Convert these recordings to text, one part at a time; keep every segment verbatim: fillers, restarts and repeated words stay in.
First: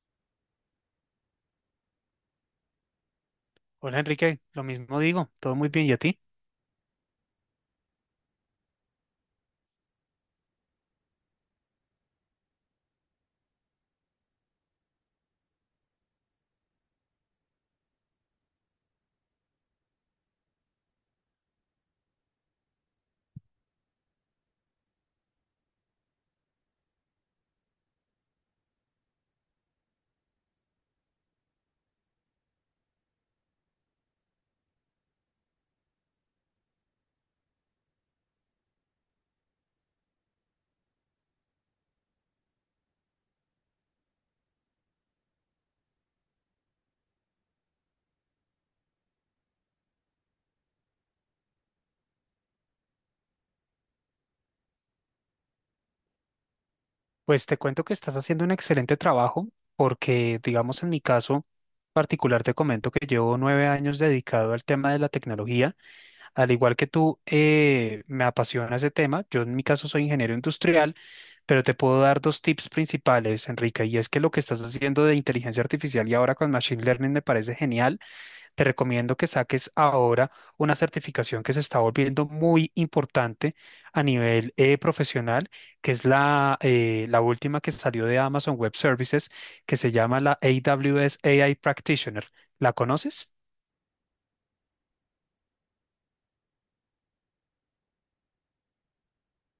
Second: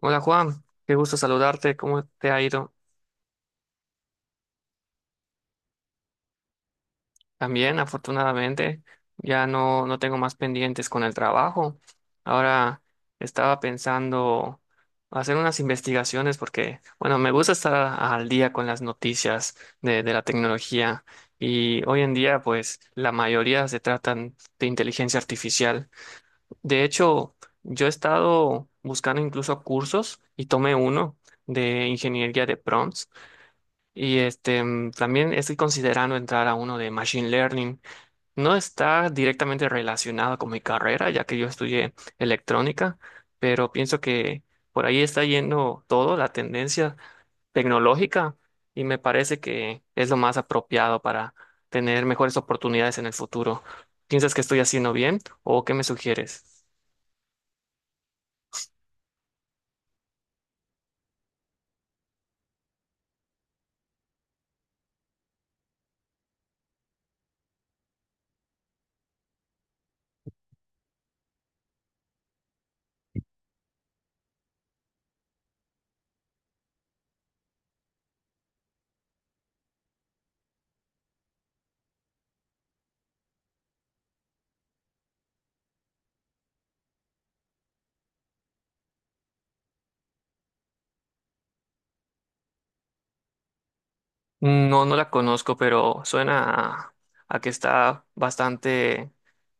Hola Juan, qué gusto saludarte. ¿Cómo te ha ido? Hola Enrique, lo mismo digo, todo muy bien. ¿Y a ti? También, afortunadamente, ya no, no tengo más pendientes con el trabajo. Ahora estaba pensando hacer unas investigaciones porque, bueno, me gusta estar a- al día con las noticias de, de la tecnología y hoy en día, pues, la mayoría se tratan de inteligencia artificial. De hecho, yo he estado buscando incluso cursos y tomé uno de ingeniería de prompts. Y este, mm, también estoy considerando entrar a uno de Machine Learning. No está directamente relacionado con mi carrera, ya que yo estudié electrónica, pero pienso que por ahí está yendo todo, la tendencia tecnológica, y me parece que es lo más apropiado para tener mejores oportunidades en el futuro. ¿Piensas que estoy haciendo bien o qué me sugieres? Pues te cuento que estás haciendo un excelente trabajo porque, digamos, en mi caso particular te comento que llevo nueve años dedicado al tema de la tecnología. Al igual que tú, eh, me apasiona ese tema. Yo en mi caso soy ingeniero industrial, pero te puedo dar dos tips principales, Enrique, y es que lo que estás haciendo de inteligencia artificial y ahora con Machine Learning me parece genial. Te recomiendo que saques ahora una certificación que se está volviendo muy importante a nivel eh, profesional, que es la, eh, la última que salió de Amazon Web Services, que se llama la A W S A I Practitioner. ¿La conoces? No, no la conozco, pero suena a a que está bastante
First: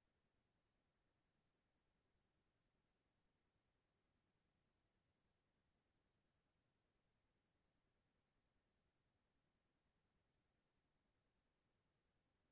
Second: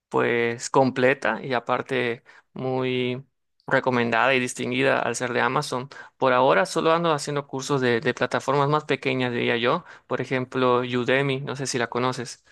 pues completa y aparte muy recomendada y distinguida al ser de Amazon. Por ahora solo ando haciendo cursos de, de plataformas más pequeñas, diría yo, por ejemplo, Udemy, no sé si la conoces.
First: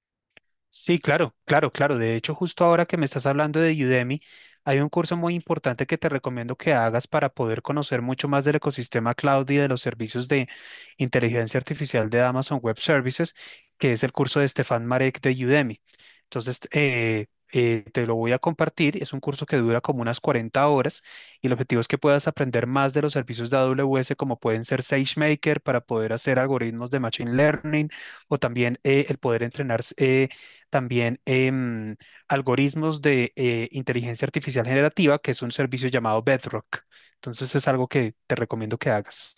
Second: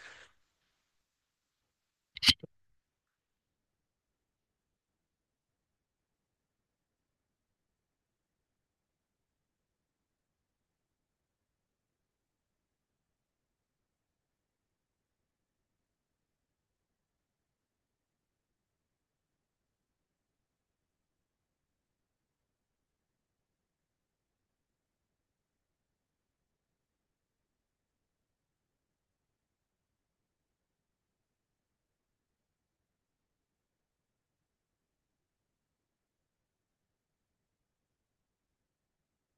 Sí, claro, claro, claro. De hecho, justo ahora que me estás hablando de Udemy, hay un curso muy importante que te recomiendo que hagas para poder conocer mucho más del ecosistema cloud y de los servicios de inteligencia artificial de Amazon Web Services, que es el curso de Stefan Marek de Udemy. Entonces, eh, eh, te lo voy a compartir. Es un curso que dura como unas cuarenta horas y el objetivo es que puedas aprender más de los servicios de A W S, como pueden ser SageMaker para poder hacer algoritmos de Machine Learning o también eh, el poder entrenar. eh, también em, algoritmos de eh, inteligencia artificial generativa, que es un servicio llamado Bedrock. Entonces es algo que te recomiendo que hagas.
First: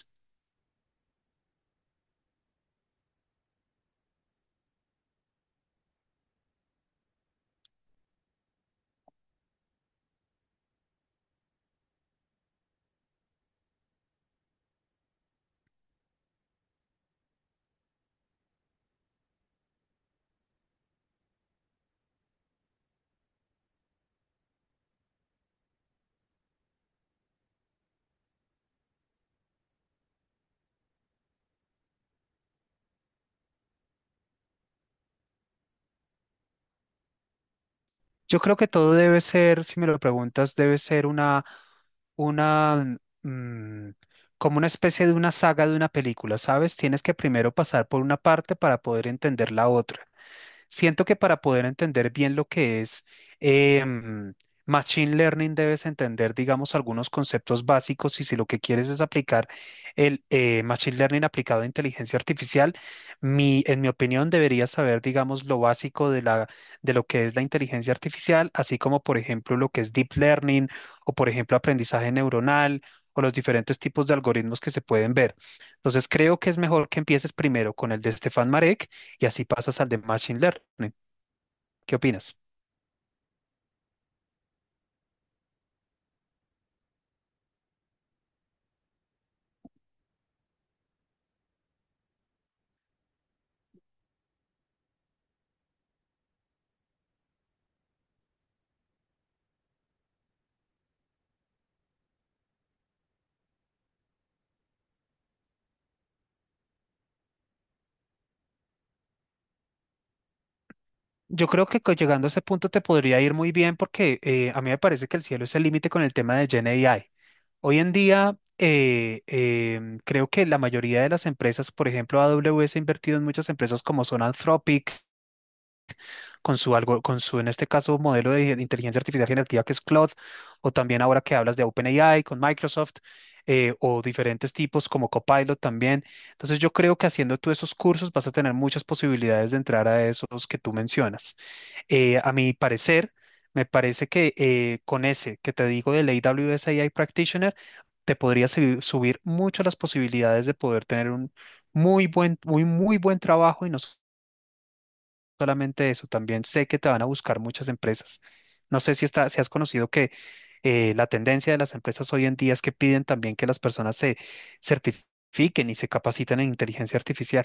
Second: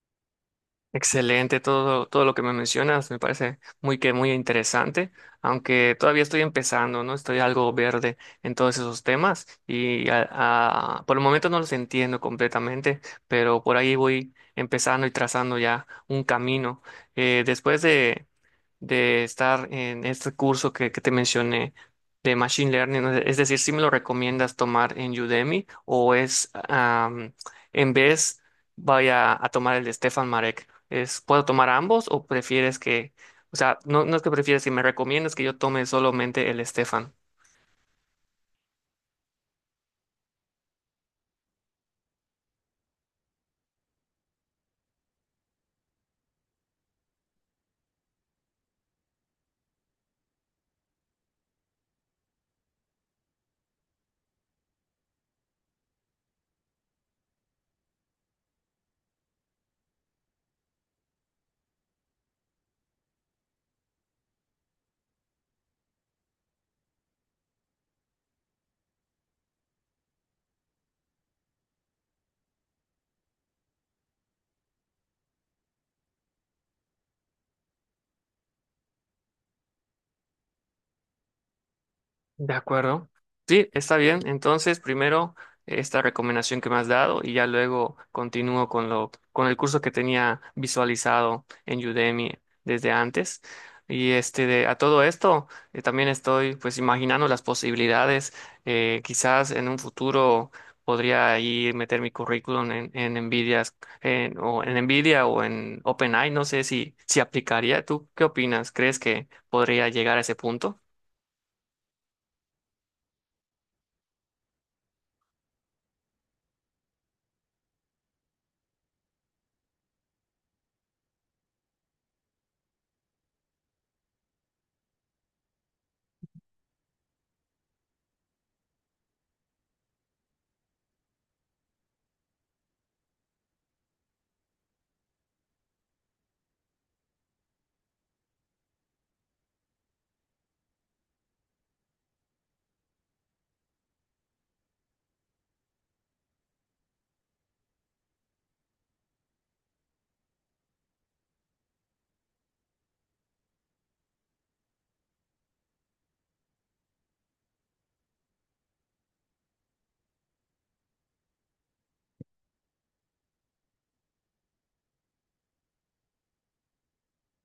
Excelente, todo, todo lo que me mencionas me parece muy que muy interesante, aunque todavía estoy empezando, ¿no? Estoy algo verde en todos esos temas y a- a- por el momento no los entiendo completamente, pero por ahí voy empezando y trazando ya un camino. Eh, después de estar en este curso que, que te mencioné de Machine Learning, ¿no? Es decir, ¿si me lo recomiendas tomar en Udemy o es am, en vez vaya a tomar el de Stefan Marek? ¿Es, puedo tomar ambos o prefieres que, o sea, no, no es que prefieres, si me recomiendas que yo tome solamente el Stefan? Yo creo que todo debe ser, si me lo preguntas, debe ser una, una, mm, como una especie de una saga de una película, ¿sabes? Tienes que primero pasar por una parte para poder entender la otra. Siento que para poder entender bien lo que es em, Machine Learning debes entender, digamos, algunos conceptos básicos y si lo que quieres es aplicar el eh, Machine Learning aplicado a inteligencia artificial, mi, en mi opinión deberías saber, digamos, lo básico de la, de lo que es la inteligencia artificial, así como, por ejemplo, lo que es Deep Learning o, por ejemplo, aprendizaje neuronal o los diferentes tipos de algoritmos que se pueden ver. Entonces, creo que es mejor que empieces primero con el de Stefan Marek y así pasas al de Machine Learning. ¿Qué opinas? De acuerdo. Sí, está bien. Entonces, primero esta recomendación que me has dado y ya luego continúo con lo, con el curso que tenía visualizado en Udemy desde antes. Y este, de- a todo esto, eh, también estoy pues imaginando las posibilidades. Eh, quizás en un futuro podría ahí meter mi currículum en, en Nvidia, en- o en Nvidia o en OpenAI. No sé si, si aplicaría. ¿Tú qué opinas? ¿Crees que podría llegar a ese punto? Yo creo que co- llegando a ese punto te podría ir muy bien porque eh, a mí me parece que el cielo es el límite con el tema de Gen A I. Hoy en día, eh, em, creo que la mayoría de las empresas, por ejemplo, A W S ha invertido en muchas empresas como son Anthropic, con su algo, con su, en este caso, modelo de inteligencia artificial generativa que es Claude, o también ahora que hablas de OpenAI con Microsoft, eh, o diferentes tipos como Copilot también. Entonces yo creo que haciendo tú esos cursos vas a tener muchas posibilidades de entrar a esos que tú mencionas. Eh, a mi parecer, me parece que eh, con ese que te digo del A W S A I Practitioner, te podría subi- subir mucho las posibilidades de poder tener un muy buen, muy, muy buen trabajo y no solamente eso, también sé que te van a buscar muchas empresas. No sé si, está, si has conocido que eh, la tendencia de las empresas hoy en día es que piden también que las personas se certifiquen y se capaciten en inteligencia artificial.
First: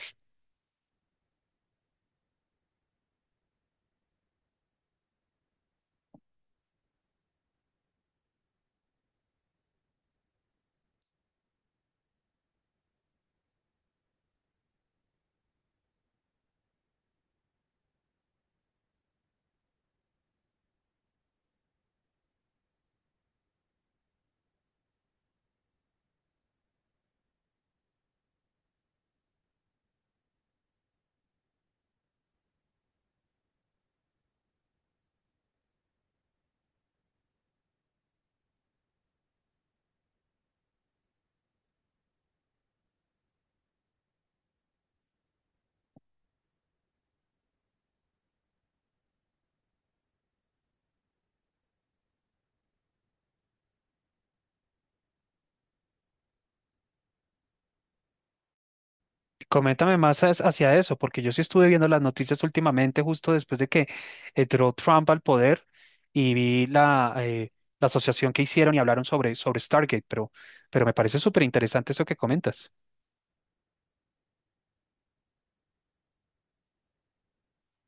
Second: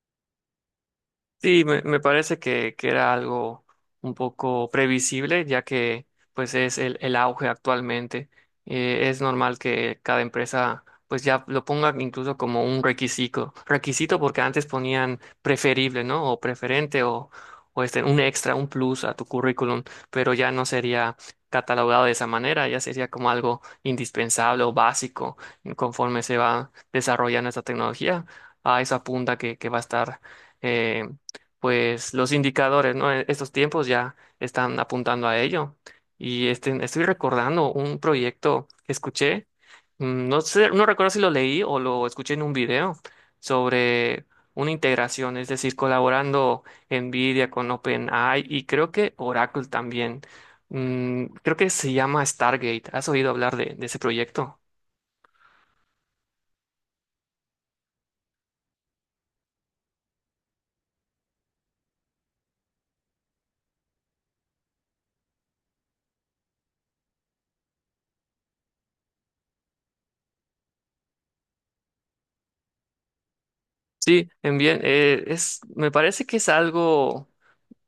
Sí, me, me parece que, que era algo un poco previsible, ya que pues es el, el auge actualmente. Eh, es normal que cada empresa pues ya lo ponga incluso como un requisito, requisito, porque antes ponían preferible, ¿no? O preferente o, o este, un extra, un plus a tu currículum, pero ya no sería catalogado de esa manera, ya sería como algo indispensable o básico conforme se va desarrollando esta tecnología. A esa punta que, que va a estar. eh, pues los indicadores, ¿no? E- Estos tiempos ya están apuntando a ello. Y este, estoy recordando un proyecto que escuché, mm, no sé, no recuerdo si lo leí o lo escuché en un video sobre una integración, es decir, colaborando NVIDIA con OpenAI y creo que Oracle también. Mm, creo que se llama Stargate. ¿Has oído hablar de, de ese proyecto? Coméntame más as- hacia eso, porque yo sí estuve viendo las noticias últimamente, justo después de que entró Trump al poder y vi la, eh, la asociación que hicieron y hablaron sobre, sobre Stargate, pero, pero me parece súper interesante eso que comentas. Sí, en bien, eh, es, me parece que es algo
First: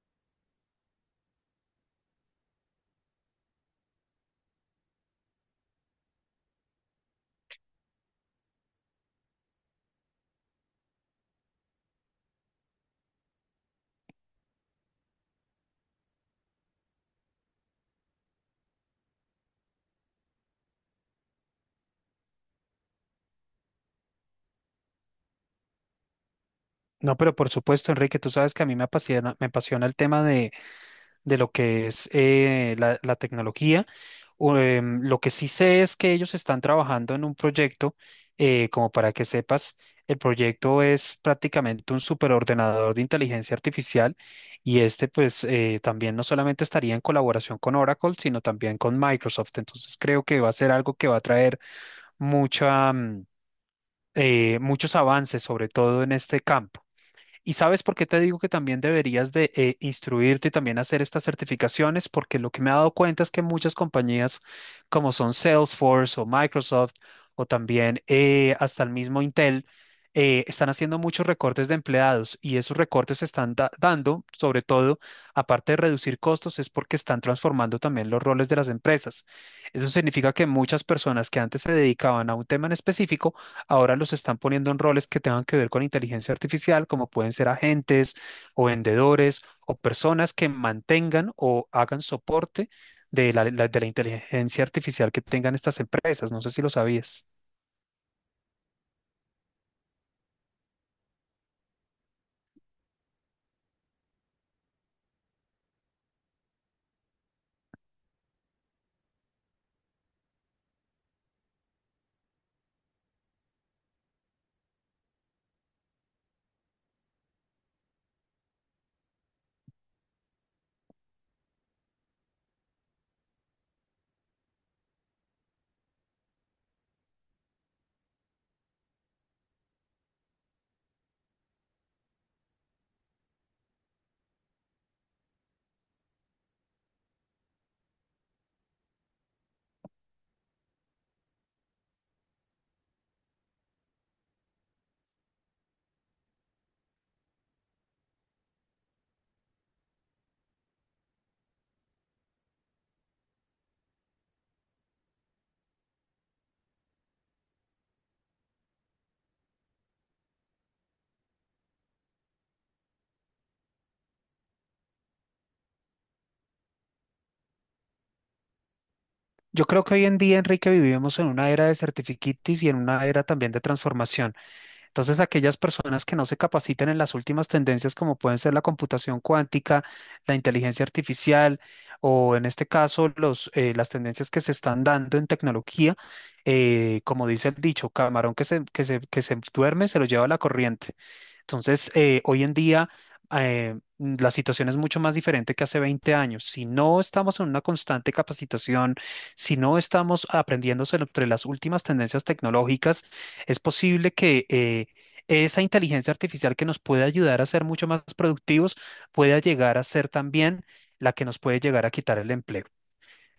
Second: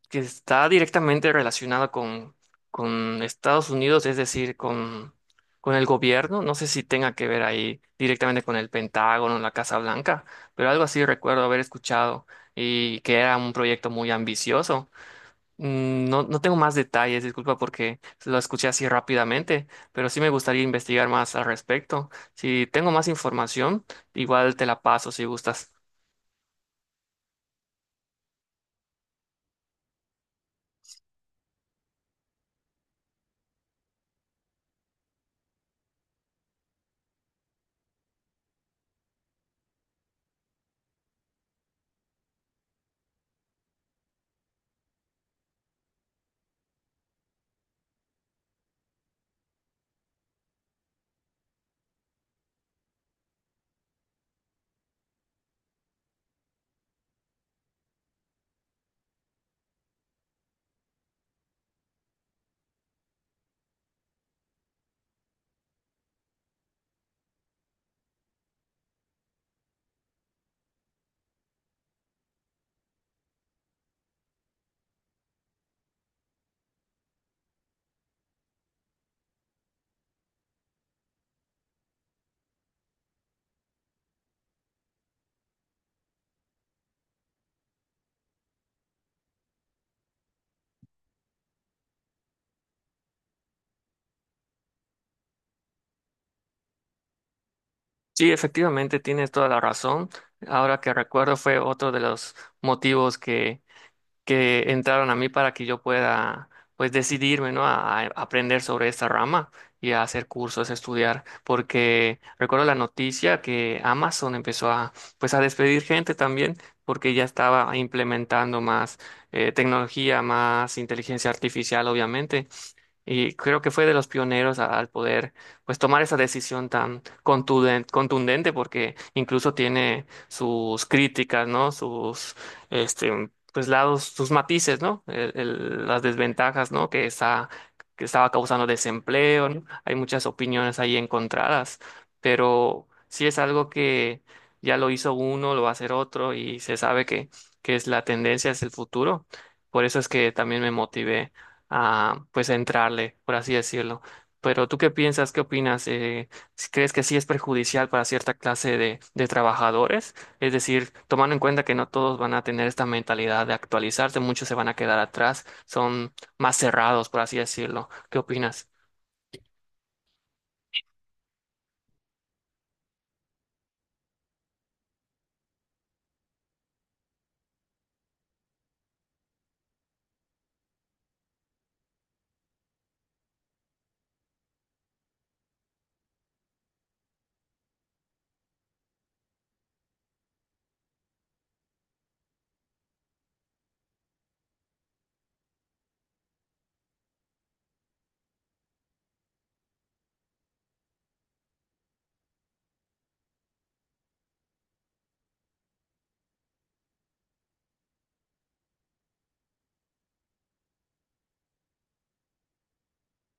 que está directamente relacionado con, con Estados Unidos, es decir, con, con el gobierno. No sé si tenga que ver ahí directamente con el Pentágono, la Casa Blanca, pero algo así recuerdo haber escuchado y que era un proyecto muy ambicioso. Mm, No, no tengo más detalles, disculpa porque lo escuché así rápidamente, pero sí me gustaría investigar más al respecto. Si tengo más información, igual te la paso si gustas. No, pero por supuesto, Enrique, tú sabes que a mí me apasiona, me apasiona el tema de lo que es eh, la, la tecnología. O, em, lo que sí sé es que ellos están trabajando en un proyecto, eh, como para que sepas, el proyecto es prácticamente un superordenador de inteligencia artificial y este pues eh, también no solamente estaría en colaboración con Oracle, sino también con Microsoft. Entonces creo que va a ser algo que va a traer mucha, mm, eh, muchos avances, sobre todo en este campo. Y sabes por qué te digo que también deberías de eh, instruirte y también hacer estas certificaciones, porque lo que me he dado cuenta es que muchas compañías como son Salesforce o Microsoft o también eh, hasta el mismo Intel, eh, están haciendo muchos recortes de empleados y esos recortes se están da- dando, sobre todo, aparte de reducir costos, es porque están transformando también los roles de las empresas. Eso significa que muchas personas que antes se dedicaban a un tema en específico, ahora los están poniendo en roles que tengan que ver con inteligencia artificial, como pueden ser agentes o vendedores o personas que mantengan o hagan soporte de la, la- de la inteligencia artificial que tengan estas empresas. No sé si lo sabías. Sí, efectivamente, tienes toda la razón. Ahora que recuerdo fue otro de los motivos que, que entraron a mí para que yo pueda pues decidirme, ¿no? a, a aprender sobre esta rama y a hacer cursos, a estudiar, porque recuerdo la noticia que Amazon empezó a pues a despedir gente también porque ya estaba implementando más eh, tecnología, más inteligencia artificial, obviamente, y creo que fue de los pioneros a- al poder pues tomar esa decisión tan contuden- contundente, porque incluso tiene sus críticas, ¿no? Sus este pues lados, sus matices, ¿no? El- el- las desventajas, ¿no? Que está que estaba causando desempleo, ¿no? Hay muchas opiniones ahí encontradas, pero sí es algo que ya lo hizo uno, lo va a hacer otro y se sabe que que es la tendencia, es el futuro. Por eso es que también me motivé a pues a entrarle, por así decirlo. Pero ¿tú qué piensas? ¿Qué opinas? Eh, si ¿crees que sí es perjudicial para cierta clase de, de trabajadores? Es decir, tomando en cuenta que no todos van a tener esta mentalidad de actualizarse, muchos se van a quedar atrás, son más cerrados, por así decirlo. ¿Qué opinas? Yo creo que hoy en día, Enrique, vivimos en una era de certificates y en una era también de transformación. Entonces, aquellas personas que no se capaciten en las últimas tendencias, como pueden ser la computación cuántica, la inteligencia artificial o en este caso los, eh, las tendencias que se están dando en tecnología, eh, como dice el dicho, camarón que se, que se, que se duerme se lo lleva la corriente. Entonces, eh, hoy en día eh, la situación es mucho más diferente que hace veinte años. Si no estamos en una constante capacitación, si no estamos aprendiendo sobre las últimas tendencias tecnológicas, es posible que eh, esa inteligencia artificial que nos puede ayudar a ser mucho más productivos pueda llegar a ser también la que nos puede llegar a quitar el empleo.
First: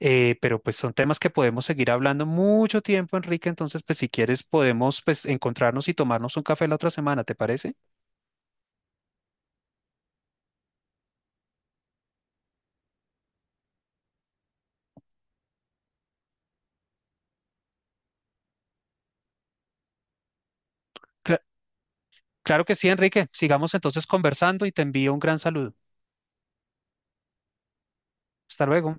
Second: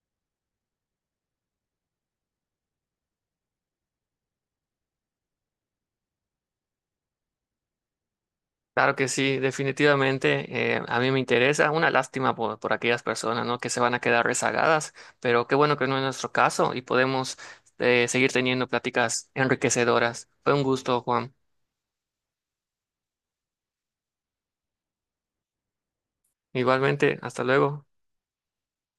Eh, pero pues son temas que podemos seguir hablando mucho tiempo, Enrique. Entonces, pues si quieres podemos pues encontrarnos y tomarnos un café la otra semana, ¿te parece? Claro que sí, definitivamente eh, a mí me interesa. Una lástima por, por aquellas personas, ¿no? que se van a quedar rezagadas, pero qué bueno que no es nuestro caso y podemos eh, seguir teniendo pláticas enriquecedoras. Fue un gusto, Juan. Cla- Claro que sí, Enrique. Sigamos entonces conversando y te envío un gran saludo. Igualmente, hasta luego. Hasta luego.